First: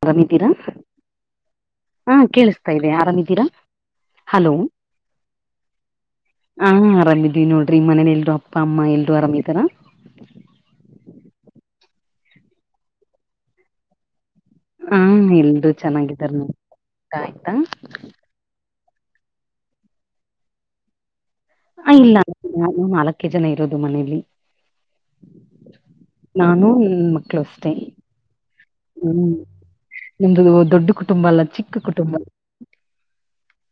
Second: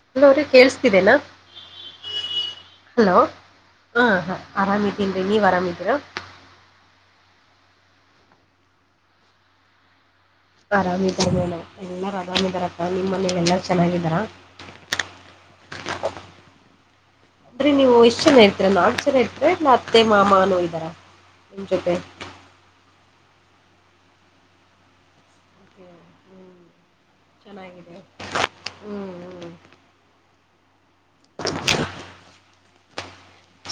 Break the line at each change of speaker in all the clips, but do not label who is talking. ಹ
ಹಲೋ ಅವ್ರೆ ಕೇಳಸ್ತಿದೇನಾ.
ಹಾ ಕೇಳಿಸ್ತಾ ಇದೆ
ಹಲೋ
ಆರಾಮಿದ್ದೀರಾ
ಹಾ ಹಾ
ಹಲೋ
ಆರಾಮಿದ್ದೀನ್ರಿ ನೀವ್ ಆರಾಮಿದೀರ.
ಹಾ ಆರಾಮಿದ್ವಿ ನೋಡ್ರಿ ಮನೇಲಿ ಎಲ್ರು ಅಪ್ಪ ಅಮ್ಮ ಎಲ್ರು ಆರಾಮಿದಾರ.
ಆರಾಮ್ ಇದಾರೆ ಮೇಡಂ ಎಲ್ಲಾರ ಆರಾಮ್ ಇದಾರಪ್ಪನಿಮ್ಮ್ ಮನೆಲ್ಲಿ ಎಲ್ಲಾರು ಚೆನ್ನಾಗಿದ್ದಾರ.
ಹಾ ಎಲ್ಲರೂ ಚೆನ್ನಾಗಿದಾರ ನೋಡಿ. ಊಟ ಆಯ್ತಾ
ರೀ ನೀವು ಎಷ್ಟ್ ಜನ ಇರತ್ತೀರಾ ನಾಲ್ಕ್ ಜನ ಇರತ್ತೀರಾ ಇಲ್ಲ ಅತ್ತೆ ಮಾಮನೋ ಇದಾರ.
ಹ ಇಲ್ಲ. ನಾನು ನಾಲ್ಕೇ ಜನ ಇರೋದು ಮನೆಲ್ಲಿ
ಹ್ಮ್,
ನಾನು ನನ್ನ ಮಕ್ಕಳು. Close tea.
ಚೆನ್ನಾಗಿದೆ ಹ್ಮ್
ಹುಂ
ಹ್ಮ್
ನಿಮ್ದ ದೊಡ್ಡ ಕುಟುಂಬ ಅಲ್ಲ ಚಿಕ್ಕ ಕುಟುಂಬ.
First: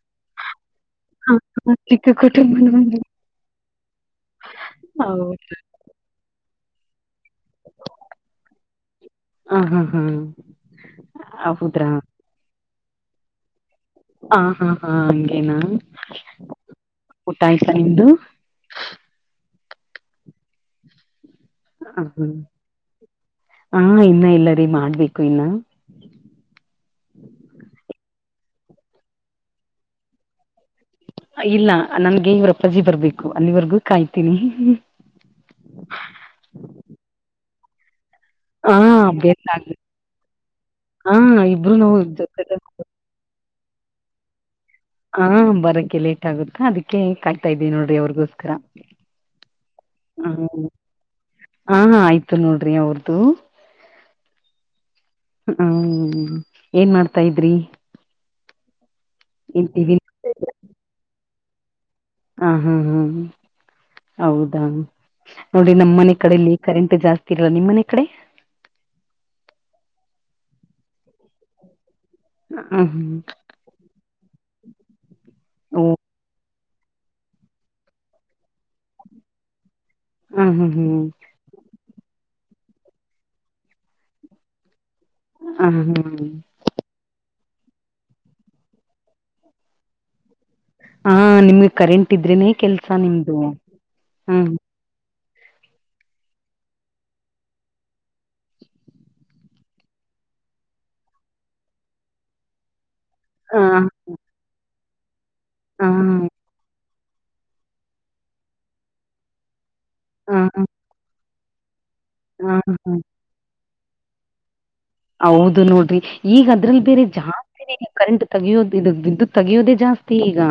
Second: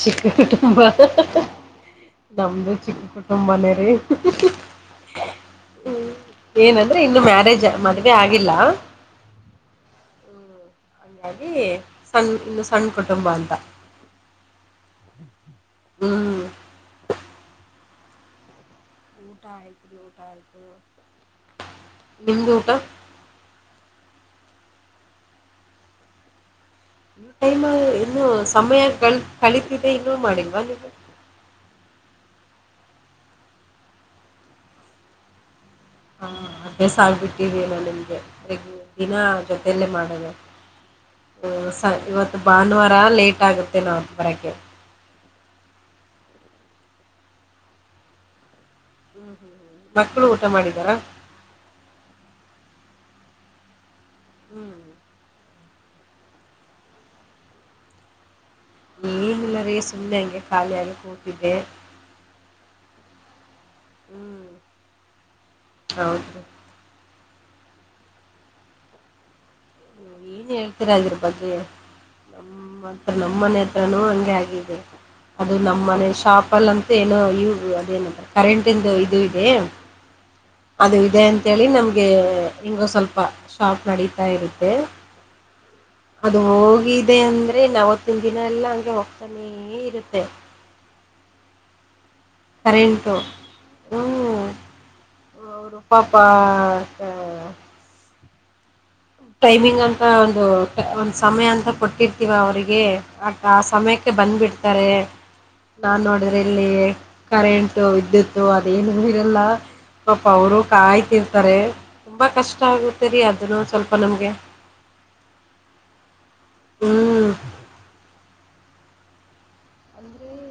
ಚಿಕ್ಕ ಕುಟುಂಬ ಹ್ಹಾ
ಹ,
ಹ್ಹ
ಹ, ಚಿಕ್ಕ ಕುಟುಂಬ
ನಮ್ದು ಚಿಕ್ಕ ಕುಟುಂಬನೇ ರೀ.
ಹೌದ.
ಹುಂ ಏನಂದ್ರೆ ಇನ್ನು ಮ್ಯಾರೇಜ್ ಮದ್ವೆ ಆಗಿಲ್ಲ.
ಹ ಹಾ ಹಾ
ಹಾಗಂಗಾಗಿ
ಹೌದ್ರಾ
ಸಣ್ಣ ಇನ್ನು ಸಣ್ಣ ಕುಟುಂಬ ಅಂತ.
ಹ ಹಾ ಹಾ ಹಂಗೇನಾ
ಹ್ಮ್
ಊಟ ಆಯ್ತು ನಿಂದು.
[unintelligible] ನಿಮ್ದು ಊಟ
ಹಾ ಇನ್ನ ಇಲ್ರೀ ಮಾಡ್ಬೇಕು ಇನ್ನ.
ಈ ಟೈಮ್ ಇನ್ನು ಸಮಯ ಕಲಿತಿದೆ ಇನ್ನೂ ಮಾಡಿಲ್ವಾ ನೀವು.
ಇಲ್ಲ ನನ್ಗೆ ಇವ್ರ ಅಪ್ಪಾಜಿ ಬರ್ಬೇಕು ಅಲ್ಲಿವರ್ಗೂ ಕಾಯ್ತೀನಿ.
ಹಾ, ಅಭ್ಯಾಸ ಆಗ್ಬಿಟ್ಟಿದೇನೊ ನಿಮ್ಗೆ
ಹಾ
ದಿನ
ಬೆಂದಾಗ್
ಜೊತೆಯಲ್ಲೇ ಮಾಡೋದು.
ಹಾ
ಹುಂ
ಇಬ್ರು
ಸ
ನಾವು
ಇವತ್ತು
ಜೊತೆ
ಭಾನುವಾರ ಲೇಟ್ ಆಗುತ್ತೇನೊ ಅವರು ಬರಕ್ಕೆ.
ಹಾ ಬರಕ್ಕೆ ಲೇಟ್ ಆಗುತ್ತಾ ಅದಕ್ಕೆ ಕಾಯ್ತಾಇದ್ದೀನಿ ನೋಡ್ರಿ ಅವರಿಗೋಸ್ಕರ.
ಹುಂ, ಹೂಂ, ಹುಂ ಮಕ್ಕಳು ಊಟ ಮಾಡಿದ್ದಾರಾ
ಹಾ, ಹಾ ಆಯ್ತು ನೋಡ್ರಿ ಅವ್ರುದು.
ಹೂ. [unintelligible]
ತಾವು ಏನ್ ಮಾಡ್ತಾ ಇದ್ರಿ. [unintelligible]
ಏನ್ ಇಲ್ಲರಿ ಸುಮ್ಮನೆ ಹಂಗೆ ಖಾಲಿ ಆಗೆ ಕೂತಿದ್ದೆ. [unintelligible]
ಹಾ ಹ ಹ
ಹ್ಮ್
ಹೌದಾ ನೋಡಿ ನಮ್ಮನೆ ಕಡಲಿ
ಹೌದ್ರಿ
[unintelligible] ಕರೆಂಟ್ ಜಾಸ್ತಿ ಇರಲ್ಲ ನಿಮ್ಮ ಮನೆ ಕಡೆ. [unintelligible]
ಏನ್ ಹೇಳ್ತೀರಾ ಅದರ ಬಗ್ಗೆ
ಹ
ನಮ್ಮತ್ರ
ಹ್ಮ್
ನಮ್ಮ ಮನೆ [unintelligible] ಹತ್ರನು ಹಂಗೆ ಆಗಿದೆ ಅದು
ಓ
ನಮ್ಮನೆ ಶಾಪಲ್ಲ ಅಂತ [unintelligible] ಇದ ಏನೋ ಯುಜ್ ಅದೇನು ಕರೆಂಟ್ ಇಂದ ಇದು ಇದೆ
ಹ ಹ್ಮ್ ಹ್ಮ್
ಅದು ಇದೆ ಅಂ [unintelligible] ಅಂತ್ ಹೇಳಿ ನಮ್ಗೆ ಹಿಂಗೊ ಸ್ವಲ್ಪ ಶಾಪ್ ನಡೀತಾ ಇರುತ್ತೆ.
ಹ
[unintelligible]
ಹ್ಮ್
ಅದು ಹೋಗಿ. [unintelligible] ಅದೆ ಅಂದ್ರೆ ಅವತ್ತಿನ ದಿನ ಎಲ್ಲಾ ಹಂಗೆ ಹೋಗ್ತಾನೆ ಇರುತ್ತೆ
ಹಾ ನಿಮ್ಗೆ ಕರೆಂಟ್ ಇದ್ರೆನೇ
ಕರೆಂಟು ಹೂ ಅವರು ಪಾಪ್ ಟೈಮಿಂಗ್ ಅಂತ ಒಂದು ಸಮಯ ಅಂತ ಕೊಟ್ಟಿರ್ತೀವಾ ಅವರಿಗೆ ಆ
ಹ
ಸಮಯಕ್ಕೆ ಬಂದ್ಬಿಡ್ತಾರೆ ನಾನ
ಹ
ನೋಡಿದ್ರೆ ಇಲ್ಲಿ ಕರೆಂಟು ವಿದ್ಯುತ್ ಅದೇನು ಇರಲ್ಲಾ ಪಾಪ
ಹ
ಅವರು
ಹ
ಕಾಯ್ತಿರ್ತಾರೆ ತುಂಬಾ
ಹ
ಕಷ್ಟ
ಹ
ಆಗುತ್ತೆ ರೀ ಅದನ್ನು ಸ್ವಲ್ಪ ನಮಗೆ
ಹೌದು ನೋಡ್ರಿ ಈಗ ಅದ್ರಲ್ಲಿ ಬೇರೆ
ಹ್ಮ್
ಜಾಸ್ತಿ ಕರೆಂಟ್ ತೆಗಿಯೋದು ಬಿಡು ಬಿದು ತೆಗಿಯೋದೇ ಜಾಸ್ತಿ ಈಗಾ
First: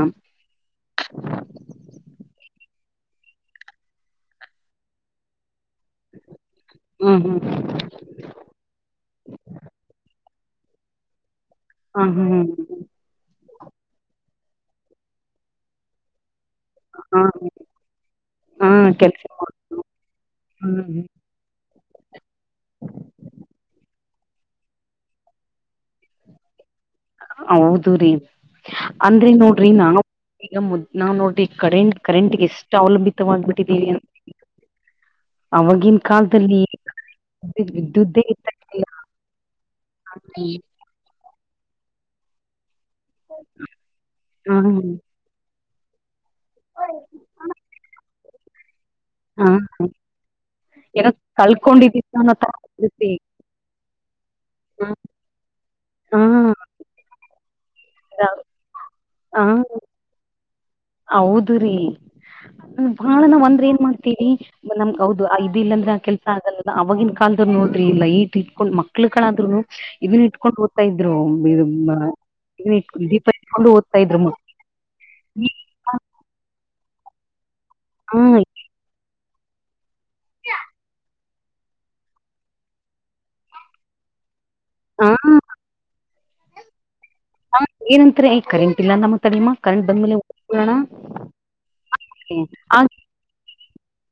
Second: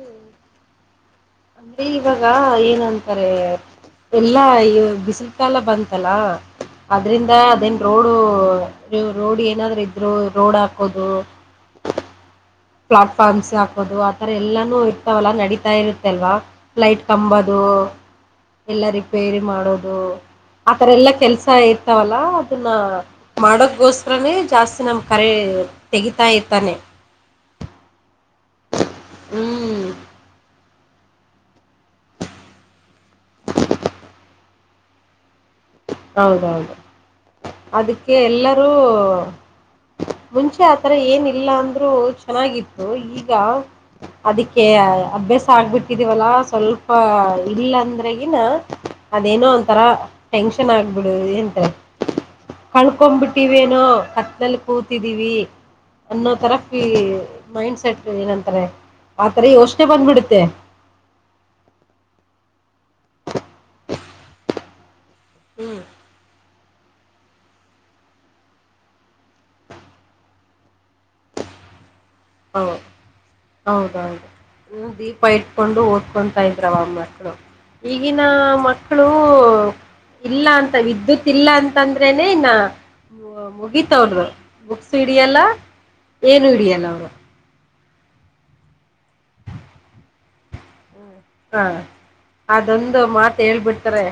ರೀ ಇವಾಗ ಏನಂತಾರೆ ಎಲ್ಲಾ ಈ ಬಿಸಿಲು ಕಾಲ ಬಂತ ಲಾ
ಹ್ಮ್
ಅದ್ರಿಂದ
ಹ್ಮ್
ಅದೇಗ ರೋಡು ರೋಡ್ ಏನಾದರೂ ಇದ್ರು ರೋಡ್ ಹಾಕೋದು
ಹಾ ಹೂಂ ಹುಂ
ಪ್ಲಾಟ್ಫಾರ್ಮ್ಸ್ ಹಾಕೋದು ಆತರ ಎಲ್ಲಾನು ಇರ್ತಾವಲ್ಲಾ ನಡೀತಾ ಇರುತ್ತೆ ಅಲ್ವಾ ಲೈಟ್
ಹ
ಕಂಬದು
ಹಾ
ಎಲ್ಲಾ
ಕೆಲ್ಸ
ರಿಪೇರಿ ಮಾಡೋದು ಆತರ
ಹ್ಮ್
ಎಲ್ಲಾ ಕೆಲ್ಸಾ ಇರ್ತಾವಲ್ಲಾ ಅದನ್ನ ಮಾಡೋದಗೋಸ್ಕರನೇ ಜಾಸ್ತಿ ನಮ್ ಕರೆ ತೆಗಿತಾ ಇರ್ತಾನೆ
ಹೌದು ರೀ ಅಂದ್ರೆ ನೋಡ್ರಿ
ಹ್ಮ್
ನಾನು ಈಗ ಮುದ್ ನಾ ನೋಡ್ರಿ ಕರೆಂಟ್ ಕರೆಂಟ್ಗೆ ಎಷ್ಟು ಅವಲಂಬಿತವಾಗಬಿಟ್ಟಿದೀವಿ ಅ ಅವಾಗಿನ
ಹೌದೌದು ಅದಕ್ಕೆ
ಇತ್ತ
ಎಲ್ಲರೂ ಮುಂಚೆ ಆ ಈ ತರಾ ಏನಿಲ್ಲಾ ಅಂದ್ರನು ಚೆನ್ನಾಗಿತ್ ಓ ಈಗ
ಹಾ
ಅದಕ್ಕೆ ಅಭ್ಯಾಸ ಆಗ್ಬಿಟ್ಟಿದೀವಲ್ಲಾ. ಸ್ವಲ್ಪ ಇಲ್ಲಾ ಅಂದ್ರೆಗಿನ
ಹಾ
ಅದೇನೋ ಒಂಥರಾ
ಏನೋ
ಚೆನ್ನಾಗ್ಬಿಡು ಎನ್
ಕಳ್ಕೊಂಡಿದ್ದಿತ್ತು ಅನ್ನೋ ತರ
[unintelligible]
ಇರುತ್ತೆ.
ಕಳ್ಕೊಬಿಟ್ಟಿವೇನೋ ಕತ್ತಲಲ್ಲಿ
ಹಾ
ಕೂತಿದೀವಿ. ಅನ್ನೋ ತರ
ಹಾ
ಫೀ ಮೈಂಡ್ ಸೆಟ್ ಏನಂತಾರೆ ಆತರ ಯೋಚ್ನೆ ಬಂದ್ಬಿಡುತ್ತೆ
ಹೌದ್ರೀ ಬಹಳ ನಾವ ಅಂದ್ರೆ ಏನ್ ಮಾಡ್ತೀವಿ ನಮ ಹೌದು ಇದ್
ಹ್ಮ್
ಇಲ್ಲಂದ್ರೆ ಕೆಲ್ ಆಗಲ್ಲ ಅವವಾಗಿಗನ್ ಕಾಲ್ದರು ನೋಡ್ರಿ ಇ ಲೈಟ್ ಇಟ್ಕೊಂಡ್ ಮಕ್ಳ ಕಾದ್ರುನು ಇದನ್ ಇಟ್ಕೊಂಡು ಓತ್ತ ಇದ್ರು
ಹೌದು
ದೀಪ ಇಟ್ಕೊಂಡು ಓದ್ತಾ ಇದ್ರು
ಹೌದೌದು
ಮ
ಹ್ಮ ದೀಪ ಇಟ್ಕೊಂಡು ಓದ್ಕೊತಾ ಇದ್ರವ ಮಕ್ಳು ಈಗಿನ
ಹ್ಮ್
ಮಕ್ಕಳು ಇಲ್ಲ ಅಂತ ವಿದ್ಯುತ್ ಇಲ್ಲ ಅಂತಂದ್ರೇನೆ ಇ ನ ಮುಗಿತ್ ಅವರ್ದು ಬುಕ್ಸ್
ಹಾ
ಹಿಡಿಯಲ್ಲ ಏನು ಹಿಡಿಯಲ್ಲ ಅವರು
ಹಾ ಏನಂತಾರೆ ಯ ಕರೆಂಟ್ ಇಲ್ಲಾ ನಮ್ಮ ತಳಮ್ಮ ಕರೆಂಟ್ ಬಂದ್ಮೇಲೆ ಓಕೋಣ
ಹಾ ಅದೊಂದು ಮಾತ್ ಹೇಳ್ಬಿಡ್ತಾರೆ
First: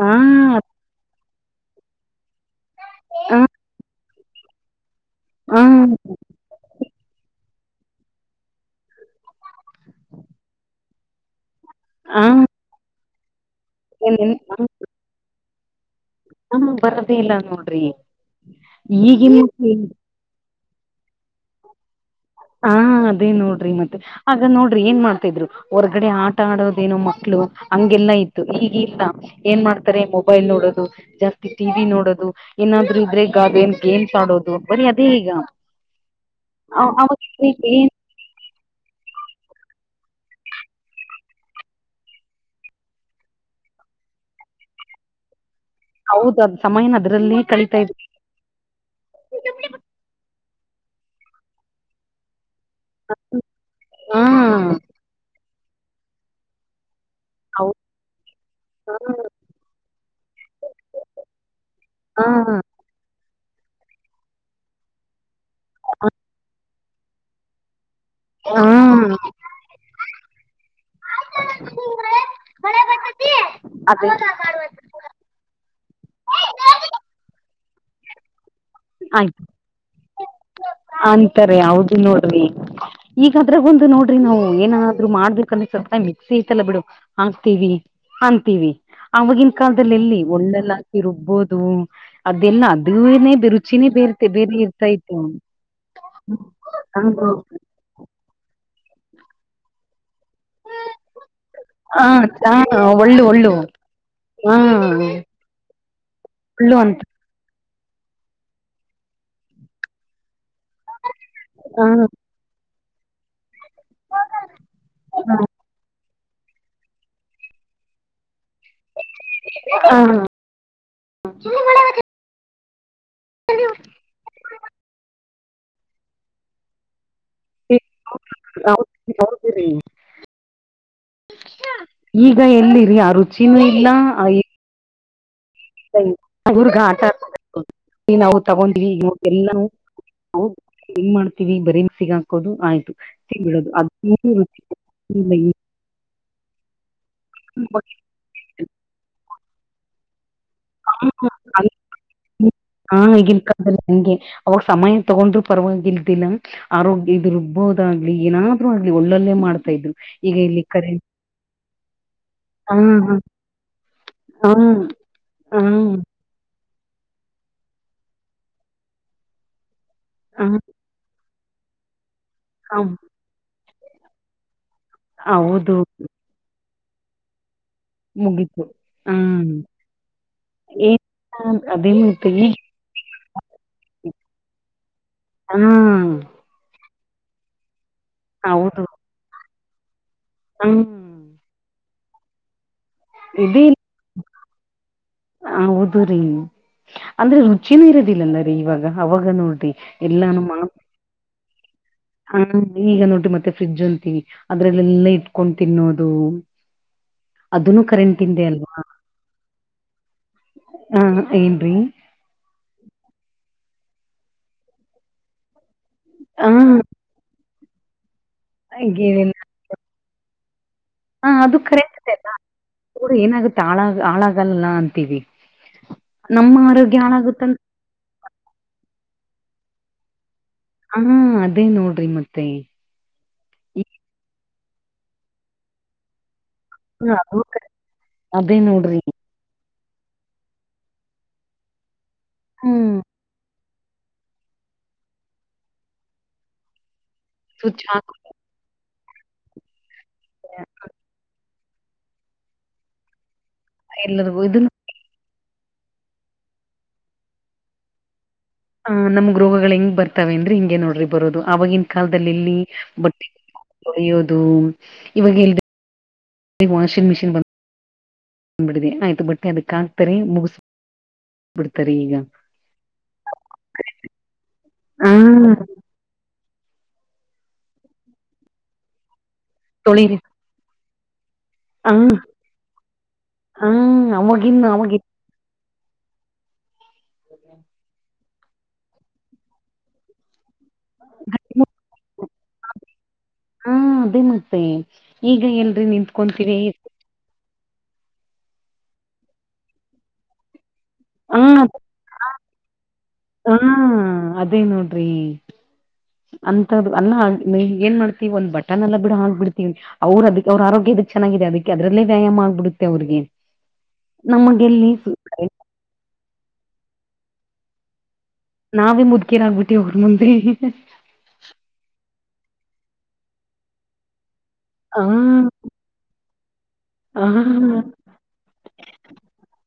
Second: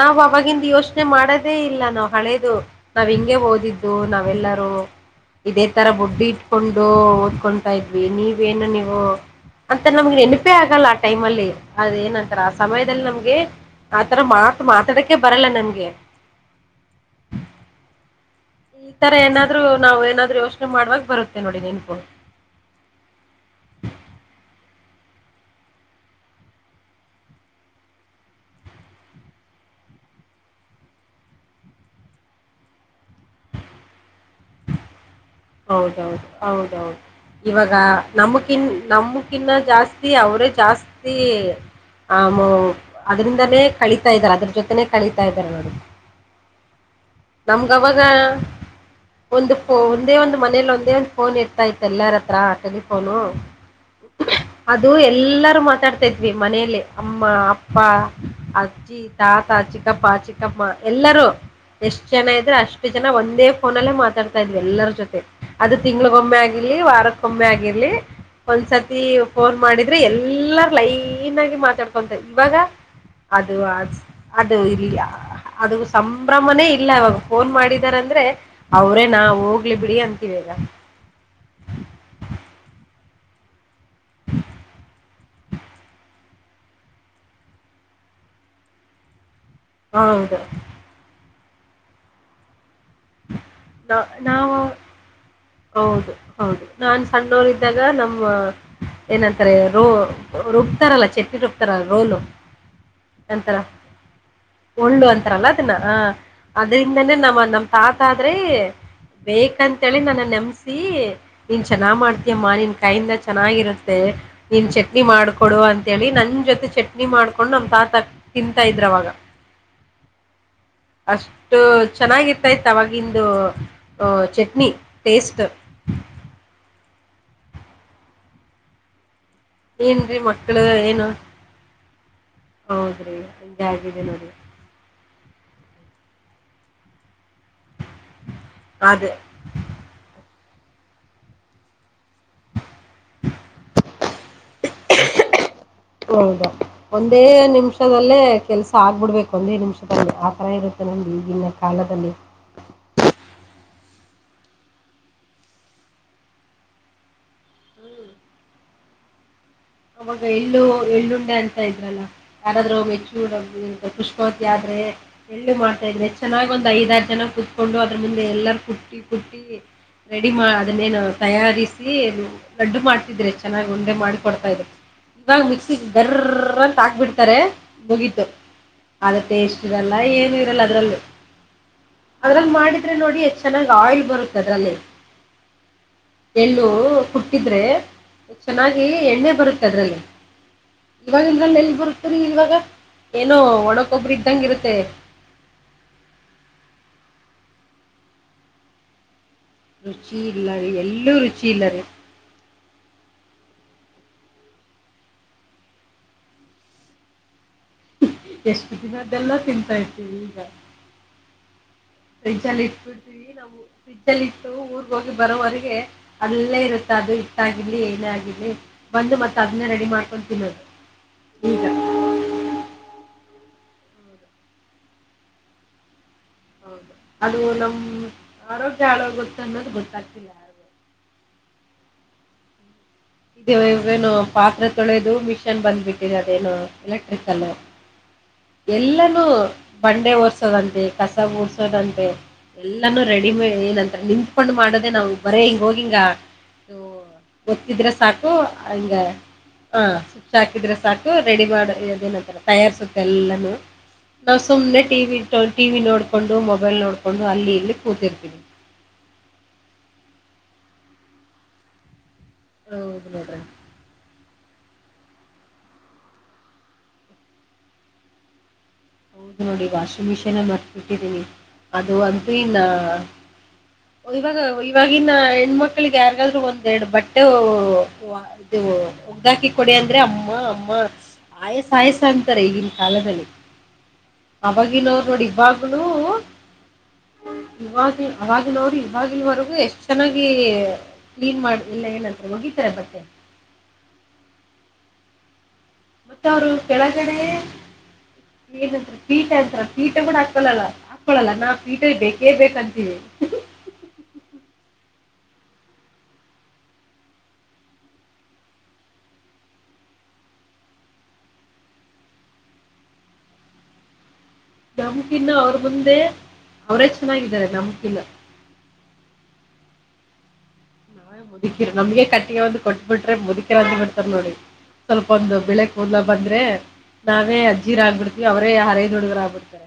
ಹಾ
ಅವಾಗಿಂದು ಯೋಸ್ ಯೋಚ್ನೆ ಮಾಡದೇ ಇಲ್ಲ ನಾವ್ ಹಳೇದು ನಾವ್ ಹಿಂಗೆ
ಹಾ
ಓದಿದ್ದು ನಾವೆಲ್ಲರೂ ಇದೇ
ಹಾ
ತರ ಬುಡ್ಡಿ ಇಟ್ಕೊಂಡು ಓದ್ ಓದ್ಕೊಂತಾ ಇದ್ವಿ ನೀವೇನು ನೀವು ಅಂತ ನಮ್ಗೆ ನೆನಪೇ ಆಗಲ್ಲ ಆ ಟೈಮ ಅಲ್ಲಿ ಅದ
ಹಾ
ಏನಂತಾರ ಆ ಸಮಯದಲ್ಲಿ ನಮ್ಗೆ ಆತರ ಮಾತ್ ಮಾತಾಡಕೆ ಬರಲ್ಲ ನಮ್ಗೆ
ಹ್ಮ ಬರದೆ ಇಲ್ಲ ನೋಡ್ರಿ
ಈ ತರ
ಈಗಿನ
ಏನಾದ್ರು
ಮಕ್ಳು
ನಾವ್ ಏನಾದ್ರು ಯೋಚ್ನೆ ಮಾಡುವಾಗ ಬರುತ್ತೆ ನೋಡಿ ನೆನ್ಪ್
ಹಾ ಅದೇ ನೋಡ್ರಿ ಮತ್ತೆ ಆಗ ನೋಡ್ರಿ ಏನ್ ಮಾಡ್ತಾ ಇದ್ರು ಹೊರ್ಗಡೆ ಆಟ ಆಡೋದೇನೋ ಮಕ್ಳು ಹಂಗೆಲ್ಲಾ ಇತ್ತು ಹೀಗಿಲ್ಲ ಏನ್ ಮಾಡ್ತಾರೆ ಮೊಬೈಲ್ ನೋಡೋದು ಜಾಸ್ತಿ ಟಿವಿ ನೋಡೋದು ಏನಾದ್ರು ಇದ್ರೆ ಗಾದ ನ್ ಗೇಮ್ಸ್ ಆಡೋದು ಬರಿ ಅದೇ ಈಗ
ಹೌದೌದು ಹೌದೌದು
ಅವಾಗ
ಇವಾಗ
ಏನ್
ನಮಕಿನ್ ನಮಕ್ಕಿನ್ನ ಜಾಸ್ತಿ ಅವರೇ ಜಾಸ್ತಿ ಆ ಮ್ ಅದರಿಂದಾನೇ ಕಳಿತಾ ಇದಾರೆ ಅದ್ರ ಜೊತೆನೆ ಕಳಿತಾ ಇದಾರೆ ನೋಡಿ
ಹೌದ್ ಅದ್ ಸಮಯನ ಅದ್ರಲ್ಲೇ ಕಳಿತಾ
ನಮ್ಗವಾಗ
ಇದ್ವಿ
ಒಂದು ಫೋ ಒಂದೇ ಒಂದ್ ಮನೇಲಿ ಒಂದೇ ಒಂದ್ ಫೋನ್ ಇರ್ತಾ ಇತ್ತು ಎಲ್ಲಾರ ಹತ್ರ ಟೆಲಿಫೋನು
ಹಾ
ಅದು ಎಲ್ಲಾರೂ ಮಾತಾಡ್ತಾ ಇದ್ವಿ ಮನೇೆಯಲ್ಲಿ ಅಮ್ಮ
ಹೌದ
ಅಪ್ಪ ಅಜ್ಜಿ ಜ್ಜಿ ತಾತಾ ಚಿಕ್ಕಪ್ಪ ಚಿಕ್ಕಮ್ಮ ಎಲ್ಲರೂ ಎಷ್ಟ್ ಜನ ಇದ್ರೆ
ಹ
ಅಷ್ ಅಷ್ಟ್ ಜನ ಒಂದೇ ಫೋನಲ್ಲೇ ಮಾತಾಡ್ತಾ ಇದ್ವಿ ಎಲ್ಲರ ಜೊತೆ ಅದು
ಹ
ತಿಂಗಗಳಿಗೊಮ್ಮೆ ಆಗಲಿ ಲಿ ವಾರಕ್ಕೊಮ್ಮೆ ಆಗಿರ್ಲಿ
ಹ
ಒಂದ್ಸತಿ ಫೋನ್ ಮಾಡಿದ್ರೆ ಎಲ್ಲಾರ ಲೈನ್ ಆಗಿ ಮಾತಾಡ್ಕೊಂತ ಇವಾಗ ಅದು ಅ
ಅದೇ
ಅದು ಇಲ್ಲ ಅ ಅದು ಸಂಭ್ರಮನೇ ಇಲ್ಲ ಇವಾಗ ಫೋನ್ ಮಾಡಿದಾರ ಅಂದ್ರೆ ಅವ್ರೇ ನಾ
ಆಯ್ತು
ಹೋಗ್ [inaudible] ಕು ಆಂತತಿ ವೇಗ
ಅಂತಾರೆ ಹೌದು ನೋಡ್ರಿ ಈಗ ಅದ್ರಾಗ ಒಂದು ನೋಡ್ರಿ ನಾವು ಏನಾದ್ರು ಮಾಡ್ಬೇಕ ಅಂದ್ರ ಸ್ವಲ್ ಮಿಕ್ಸಿ ಐತಲ್ಲ ಬಿಡು ಹಾಕ್ತೀವಿ ಅಂತೀವಿ ಆಗಿನ ಕಾಲದಲ್ಲಿ ಎಲ್ಲಿ
ಹೌದು
ಒಳ್ಳೆಲ್ಲ ಹಾಕಿ ರುಬ್ಬೋದು ಅದೆಲ್ಲ ಅದು ಚಿನಿ
ನಾ-
ಬೇರೆತೆ ಬೇರೆ
ನಾವು
ಇರ್ತೈತು [inaudible]
ಈಗ ನಮ್ಮ ಏನಂತಾರೆ ರೋ ರೊಬ್ತಾರಲ್ಲ ಚಟ್ನಿ ರಬ್ ರ
ಹ
ರೋಲು
ಚಾ ಒಳ್ಳು ಒಳ್ಳು
ನಂತರ
ಹಾ
ಒಳ್ಳು ಅಂತಾರಲ್ಲ ಅದನ್ನ ಹ
ಒಳ್ಳು ಅಂತ
ಅದ್ರಿಂದಾನೇ ನಮ್ಮ ನಮ್ಮ ತಾತಾದ್ರೆ ಬೇಕಂತೇಳಿ ನನ್ನ ನೆಮಸಿ ನೀನ್ ಚೆನ್ನ
ಹ
ಮಾಡ್ತ ಮ್ಮ ನಿನ್ ಕೈಯಿಂದ ಚೆನ್ನಾಗಿರುತ್ತೆ ನೀನ್ ಚಟ್ನಿ ಮಾಡ್ಕೊಡು ಅಂತ ಹೇಳಿ ನನ್ ಜೊತೆ ಚಟ್ನಿ ನಿ ಮಾಡ್ಕೊಂಡು ನಮ್ ತಾತ ತಿಂತಾ ಇದ್ರ ಅವಾಗ
ಹಾ
ಅಷ್ಟು ಚೆನ್ನಾಗಿರ್ತ ಇತ್ತು ಅವವಾಗಿಂದು ಚಟ್ನಿ ಟೇಸ್ಟ್
ಹ ಹೌದು
ಏನ್ರೀ ಮಕ್ಳು ಏನು
ಈಗ ಎಲ್ಲಿರಿ ಆ
ಹೌದ್ರಿ
ರುಚಿನೂ
ಹಿಂಗೆ
ಇಲ್ಲ
ಆಗಿದೆ
ಅ
ನೋಡಿ
ಇ ರ್ಗ [inaudible] ಆಟ ನಾವು ತಗೊಂಡಿವವಿ ಇವ
ಅದೇ
ಎಲ್ಲಾ ಹೌದ ಹೆಂಗ ಮಾಡ್ತೀವಿ ಬರೀ ಮಿಕ್ಸಿಗಾಕೋದು ಆಯ್ತು [inaudible] ತಿಂಬಿಡದು ಅದ ರುಚಿ
ಹೌದಾ ಒಂದೇ ನಿಮಿಷದಲ್ಲೇ ಕೆಲ್ಸ ಆಗ್ಬಿಡ್ಬೇಕು ಒಂದೇ ನಿಮಿಷದಲ್ಲಿ ಆತರ ಇರುತ್ತೆ [inaudible] ಂದು ಈಗಿನ ಕಾಲದಲ್ಲಿ
ಹಾ ಈಗಿಲ್ ಕಲ್ಲ ಹಂಗೆ ಅವಾಗ ಸಮಯ ತಗೊಂಡ್ರು ಪರವಾಗಿಲ್ದಿಲ್ಲ ಆರೋಗ್ಯ ಇದುರುಬ್ಬೋದಾಗ್ಲಿ ಏನಾದ್ರು ಆಗ್ಲಿ ಒಳ್ಳಲ್ಲೆ ಮಾಡ್
ಅವಾಗ ಎಳ್ಳು ಎಳ್ಳುಂಡೆ ಅಂತ ಇದ್ರಲ್ಲ
ಹಾ
ಯಾರಾದ್ರರುೂ ಮೆಚ್ಚು ಪುಷ್ಪಾವತಿ
ಹಾ
ಆದ್ರೆ ಎಳ್ಳು
ಹಾ
ಮಾಟ [inaudible] ನೆಚ್ಚು ಚೆನ್ನಾಗ ಒಂದ್ ಐದಾರ ಜನ ಕುೂತ್ಕೊಂಡು ಅದ್ರ ಮುಂದೆ ಎಲ್ಲರ ಕುುಟ್ಟಿ ಕುುಟ್ಟಿ ರೆಡಿ
ಹಾ
ಮಾ ಅದನ್ನೇನ ತಯಾರಿಸಿ
ಹಾ
ಲಡ್ಡು ಮಾಡ್ತಿದ್ರೆ ಚೆನ್ನಾಗ್ ಉಂಡೆ ಮಾಡಿ ಕೊಡ್ತಾ ಇದ್ರು ಇವಾಗ ಮಿಕ್ಸಿ
ಹೌದು
ಗರ್ ಅಂತ ಹಾಕ್ಬಿಡ್ತಾರೆ ಮುಗೀತು ಆದ ಟೇಸ್ಟ್ ಇರಲ್ಲ ಏನು ಇರಲ್ಲ ಅದ್ರಲ್ಲಿ
ಹ ಅದೇ
ಅದ್ರಲ್ಲಿ
ಈಗ
ಮಾಡಿದ್ರೆ ನೋಡಿ ಎಷ್ಟ್ ಚೆನ್ನಾಗಿ ಆಯಿಲ್ ಬರುತ್ತೆ ಅದ್ರಲ್ಲಿ
ಹ್ಮ್
ಎಳ್ಳು ಕುಟ್ಟಿದ್ರೆ
ಹೌದು
ಚೆನ್ನಾಗಿ ಎಣ್ಣೆ ಬರುತ್ತೆ ಅದ್ರಲ್ಲಿ
ಹ್ಮ್
ಇವಾಗ ಇಲ್ ಎಲ್ಲಿ ಬರುತ್ತರಿ ಇವಾಗ ಏನೋ ಒಣಕೊಬ್ಬರಿ ಇದ್ದಂಗ್ ಇರುತ್ತೆ
ಹ ಹೌದು ರೀ ಅಂದ್ರೆ ರುಚಿನೂ ಇರೋದಿಲ್ಲಲ್ಲ ರೀ ಇವಾಗ ಅವಾಗ ನೋಡ್ರಿ [inaudible] ಎಲ್ಲಾನು ಮಾ
ಇಲ್ಲೂ ರುಚಿ ಇಲ್ಲ ರೀ
ಹ ಈಗ ನೋಡಿ ಮತ್ತೆ ಫ್ರಿಜ್ ಅಂತೀವಿ ಅದ್ರಲ್ಲೆಲ್ಲಾ ಇಟ್ಕೊಂಡ್ ತಿನ್ನೋದು ಅದನ್ನು ಕರೆಂಟಿಂದೆ ಅಲ್ವಾ
ಎಷ್ಟು ದಿನದೆೆಲ್ಲ ತಿಂತಾ ಇರ್ತೀವಿ ಈಗ
ಹಾ ಏನ್ರಿ
ಫ್ರಿಡ್ಜ್ ಅಲ್ಲಿ ಇಟ್ಬಿಟ್ಟಿ ನಾವು ಫ್ರಿಡ್ಜ್ ಲ್ಲಿ ಇಟ್ಟು ಊರ್ಗ ಹೋಗಿ ಬರೋವರೆಗೆ
ಹ
ಅಲ್ಲೇ ಇರುತ್ತೆ ಅದು ಹಿಟ್ಟಾಗಿರಲಿ ಏನೇ ಆಗಿರ್ಲಿ ಬಂದು ಮತ್ತ ಅದನ್ನೇ ರೆಡಿ ಮಾಡ್ಕೊಂಡು ತಿನ್ನೋದು
ಹಾ ಅದು
ಈಗ
ಕರೆ ಆದೆ ಅಲ್ಲಊರು ಏನಾಗುತ್ತೆ ಆಳಾಗ ಹಾಳಾಗಲ್ಲ ಅಂತೀವಿ ನಮ್ಮ
ಹೌದು
ಆರೋಗ್ಯ
ಅದು
ಹಾಳಾಗುತ್ತಾ
ನಮ್ಮ ಆರೋಗ್ಯ ಹಾಳ ಗೊತ್ತೆ ಅನ್ನೋದು ಗೊತ್ತಾಗ್ತಿಲ್ಲ ಯಾರಿಗೂ.
ಹಾ ಅದೇ ನೋಡ್ರಿ ಮತ್ತೆ
ಇದ
ಈಗ
ಇವೇನು ಪಾತ್ರೆ ತೊಳೆದು ಮಿಶನ್ ಬಂದ್ಬಿಟ್ಟಿದೆ ಅದೇನು
ಅದು
ಎಲೆಕ್ಟ್ರಿಕಲ್ಲು
ಅದೇ ನೋಡ್ರಿ
ಎಲ್ಲಾನೂ ಬಂಡೆ ಓರ್ಸೋದಂತೆ ಕಸ ಗೂಡ್ಸದಂತೆ
ಹ್ಮ್
ಎಲ್ಲಾನೂ ರೆಡಿ ಕಡಿಮೆ ಏನಂತ ನಿಂತ್ಕೊಂಡ್ ಮಾಡೋದ ನಾವು ಬರೇ ಹಿಂಗ ಹೋಗಿ
ಸ್ವಿಚ್
ಇದ್ರೆ
ಹಾಕ
ಸಾಕು ಹಿಂಗ ಹ ಸುಚ್ ಹಾಕಿದ್ರೆ ಸಾಕು ರೆಡಿ ಮಾಡಿಏನಂತರ ತಯಾರಿಸುತ್ತೆ ಎಲ್ಲಾನೂ ನಾವು
ಎಲ್ಲರಿಗೂ ಇದು
ಸುಮ್ನೆ ಟಿ ಟಿ ವಿ ನೋಡಕೊಂಡು ಮೊಬೈಲ್ ನೋಡಕೊಂಡು ಅಲ್ಲಿ ಇಲ್ಲಿ ಕೂತಿರ್ತೀನಿ
ಆ ನಮಗ್ ರೋಗಗಳು ಹೆಂಗ್ ಬರ್ತವೆ ಅಂದ್ರೆ ಹಿಂಗಗೆ ನೋಡ್ರಿ ಬರೋದು ಆವಾಗಿನ ಕಾಲದಲ್ಲಿ ಇಲ್ಲಿ
ಹೌದು
ಬಟ್ಟೆ
ನೋಡ್ರಿ
ಹೊಳಿಯೋದು ಇವಾಗ ಎಲ್ ಈಗ ವಾಷಿಂಗ್ ಮಿಷನ್ ಬ್ ಬಂದ್ಬಿಟ್ಟಿದೆ
ಹೌದು ನೋಡಿ
ಅದಕ್
ವಾಷಿಂಗ್
ಹಾಕ್ತಾರೆ
ಮಿಷೀನ್ಲ್ಲಿ
ಮುಗಿಸ್
ಮತ್ತಬಿಟ್ಟಿದೀನಿ
ಬಿಡ್ತಾರೆ
ಅದು
ಈಗ
ಅಂತೂ ಇಲ್ಲ ಇವಾಗ ಇವಾಗಿವಾಗಿನ
ಹ
ಹೆಣ್ಮಕ್ಳಿಗೆ ಯಾರಿಗಾದ್ರು ಒಂದೆರಡು ಬಟ್ಟೆ ಒ ಹೊ ವು ಒಗ್ಗ್ದಾಕಿ ಕೊಡಿ ಅಂದ್ರೆ
ತೊಳಿರಿ
ಅಮ್ಮ ಅಮ್ಮ ಆಯಸ ಆಯಸ ಅಂತಾರೆ ಈಗಿನ ಕಾಲದಲ್ಲಿ
ಹ್ಮ್
ಅವವಾಗಿನ ಅವರು ನೋಡಿ ಇವಾಗ್ಲುೂನು ಇವಾಗ್ ಆವಾಗಿನವರು ಇವಾಗಿಲವರೆಗೂ ಎಷ್ಟು ಚೆನ್ನಾಗಿ ಕ್ಲೀನ್ ಮಾಡ ಇಲ್ಲ ಏನಂತ್ರ ಹೋಗಿತಾರೆ ಬಟ್ಟೆ
ಹಾ ಅದೇ ಮತ್ತೆ ಈಗ ಎಲ್ರಿ ನಿತ್ಕೊಂತೀರಿ
ಕಡೆ ಏಂತ ಕೀಟ ಅಂತ ಕೀಟ ಕೂಡ ಹಾಕಲ್ಲಲ್ಲ ಇಕಳಲ್ಲ ನಾ ಪೀಠಲ್ಲಿ ಬೇಕೇ ಬೇಕಂತೀವಿ
ಹಾ ಅದೇ ನೋಡ್ರಿ ಅಂತದ ಅಲ್ಲ ಏನ್ ಮಾಡ್ತತಿವಿ ಒಂದ್ ಬಟನ್ ಎಲ್ಲ ಬಿಡ ಆಕ್ ಬಿಡ್ತಿವಿ ಅವ್ರ ಅದಕ್ಕೆ ಅವ್ರ ಆರೋಗ್ಯದಕ್ಕೆ ಚೆನ್ನಾಗಿದೆ ಅದಕ್ಕೆ ಅದ್ರಲ್ಲೇ ವ್ಯಾಯಾಮ ಆಗ್ಬಿಡುತ್ತೆ ಅವ್ರಿಗೆ ನಮಗೆ
ನಮ್ಕಿನ್ನ ಅವ್ರ ಮುಂದೆ ಅವರೇ ಚೆನ್ನಾಗಿದ್ದಾರೆ ನಮಕಿನ
ನಾವೇ ಮುದ್ಕೇರಾಗಗ್ಬಿಟ್ಟಿ ಅವ್ರ ಮುಂದೆ
ನಾವೇ ಮುದುಕಿರು ನಮ್ಗೆ ಕಟ್ಟಿಗೆ ಒಂದು ಕೊಟ್ಬಿಟ್ರೆ ಮುದುಕಿರ ಅಂತ ಬಿಡ್ತಾರ ನೋಡಿ ಸ್ವಲ್ಪ ಒಂದು ಬೆಳೆ ಲ್ಲ ಬಂದ್ರೆ
ಹ
ನಾವೇ ಅಜ್ಜಿರ
ಹ
ಆಗ್ಬಿಡ್ತೀವಿ ಅವರೇ ಹರೈದ್ ಹುಡುಗರ ಆಗ್ಬಿಡತಾರೆ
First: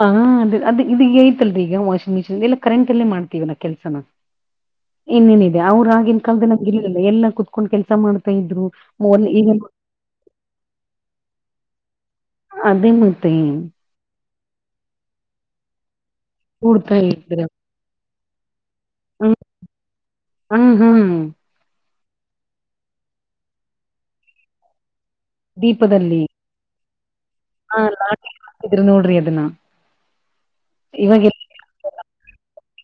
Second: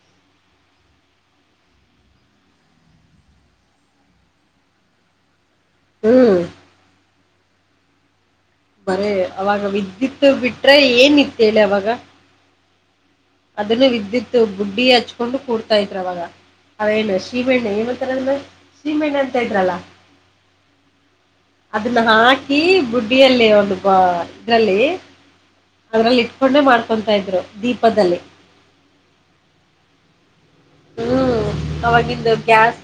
ಹ ಅದ ಅದು ಇದಗ ಐತಲ್ರಿ ಈಗಾ ಮಿಷಿನ್ ಎಲ್ಲ ಕರೆಂ ಅಲ್ಲೇ ಮಾಡ್ತೀವಿ ನಾ ಕೆಲ್ಸನ ಇನ್ನೇನಿದೆ ಅವರು ಆಗಿನ್
ಹ್ಮ್
ಕಾಲದ ನಮ ಇರ್ಲ್ಲ ಎಲ್ಲ ಕುೂತ್ಕೊಂಡ್ ಕೆಲ್ಸ ಮಾಡ್ತಾ ಇದ್ರು
ಬರೇ
ಮೊದ್ಲು ಈಗ
ಅವಾಗ ವಿದ್ಯುತ್ ಬಿಟ್ರೆ ಏನಿತ್ತೇಳಿ ಅವಾಗ
ಅದೇ ಮ
ಅದನ್ನು ವಿದ್ಯುತ್ ಗುಡ್ಡಿ ಹಚ್ಕೊಂಡು ಕೂಡ್ತಾ ಇದ್ರ್ ಅವಾಗ
ಕೂಡ್ತಾ
ಅವೇನು
ಇದ್ರ
ಶ್ರೀಮೆಣ್ಣ ಏಮತ್ತಾರ ಅ ಶ್ರೀಮೆಣ್ಣ
ಹ್ಮ್
ಅಂತ ಇದ್ರಲ್ಲ
ಹ್ಮ್ ಹ್ಮ್
ಅದನ್ನ ಹಾಕಿ ಬುಡ್ಡಿಯಲ್ಲಿ ಒಂದು ಬ ಇದ್ರಲ್ಲಿ ಅದ್ರಲ್ಲಿ ಇಟ್ಕೊಂಡೆ ಮಾಡ್ಕೊತ ಇದ್ರು
ಹಾ
ದೀಪದಲ್ಲಿ
ಲಾಟಾ [inaudible] ದರು ನೋಡ್ರಿ ಅದನ್ನಾ
ಹ್ಮ್ ಅವಾಗಿಂದು ಗ್ಯಾಸ್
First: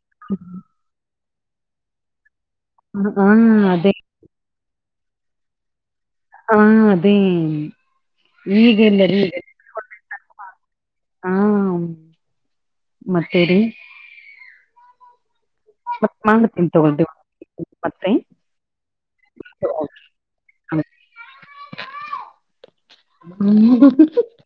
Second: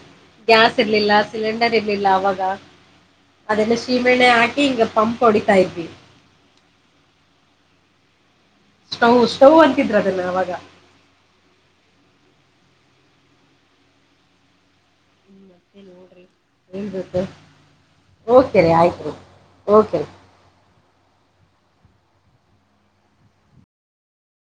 ಗ್ಯಾಸ್ ಇರ್ಲಿಲ್ಲ ಸಿಲಿಂಡರ್ ಇರ್ಲಿಲ್ಲ ಅವಾಗ
ಹ
ಅದೆಲ್ಲ
ಅದೇ
ಸೀಮೆಣ್ಣೆ ಹಾಕಿ ಹಿಂಗ ಪಂಪ್ ಹೊಡಿತಾ ಇದ್ವಿ
ಹಾ ಅದೇ
ಸ್ಟೌವ್
ಈಗೆಲ್ಲರಿ
ಸ್ಟವ್ ಅಂತಿದ್ರು ಅದನ್ನ ಅವಾಗ
ಹಾ ಮತ್ತೇ ರಿ
ಹ್ಮ್
ಮತ್
ನೋಡ್ರಿ
ಮಾಡ್ತೀನಿ ತಗೊಳ್ರಿ
ಏನ್ತ
ಮತ್ತೆ
ಓಕೆ ರಿ ಆಯ್ತ್ ರೀ ಓಕೆ ರೀ
ಹ ಬತ್ತ [inaudible]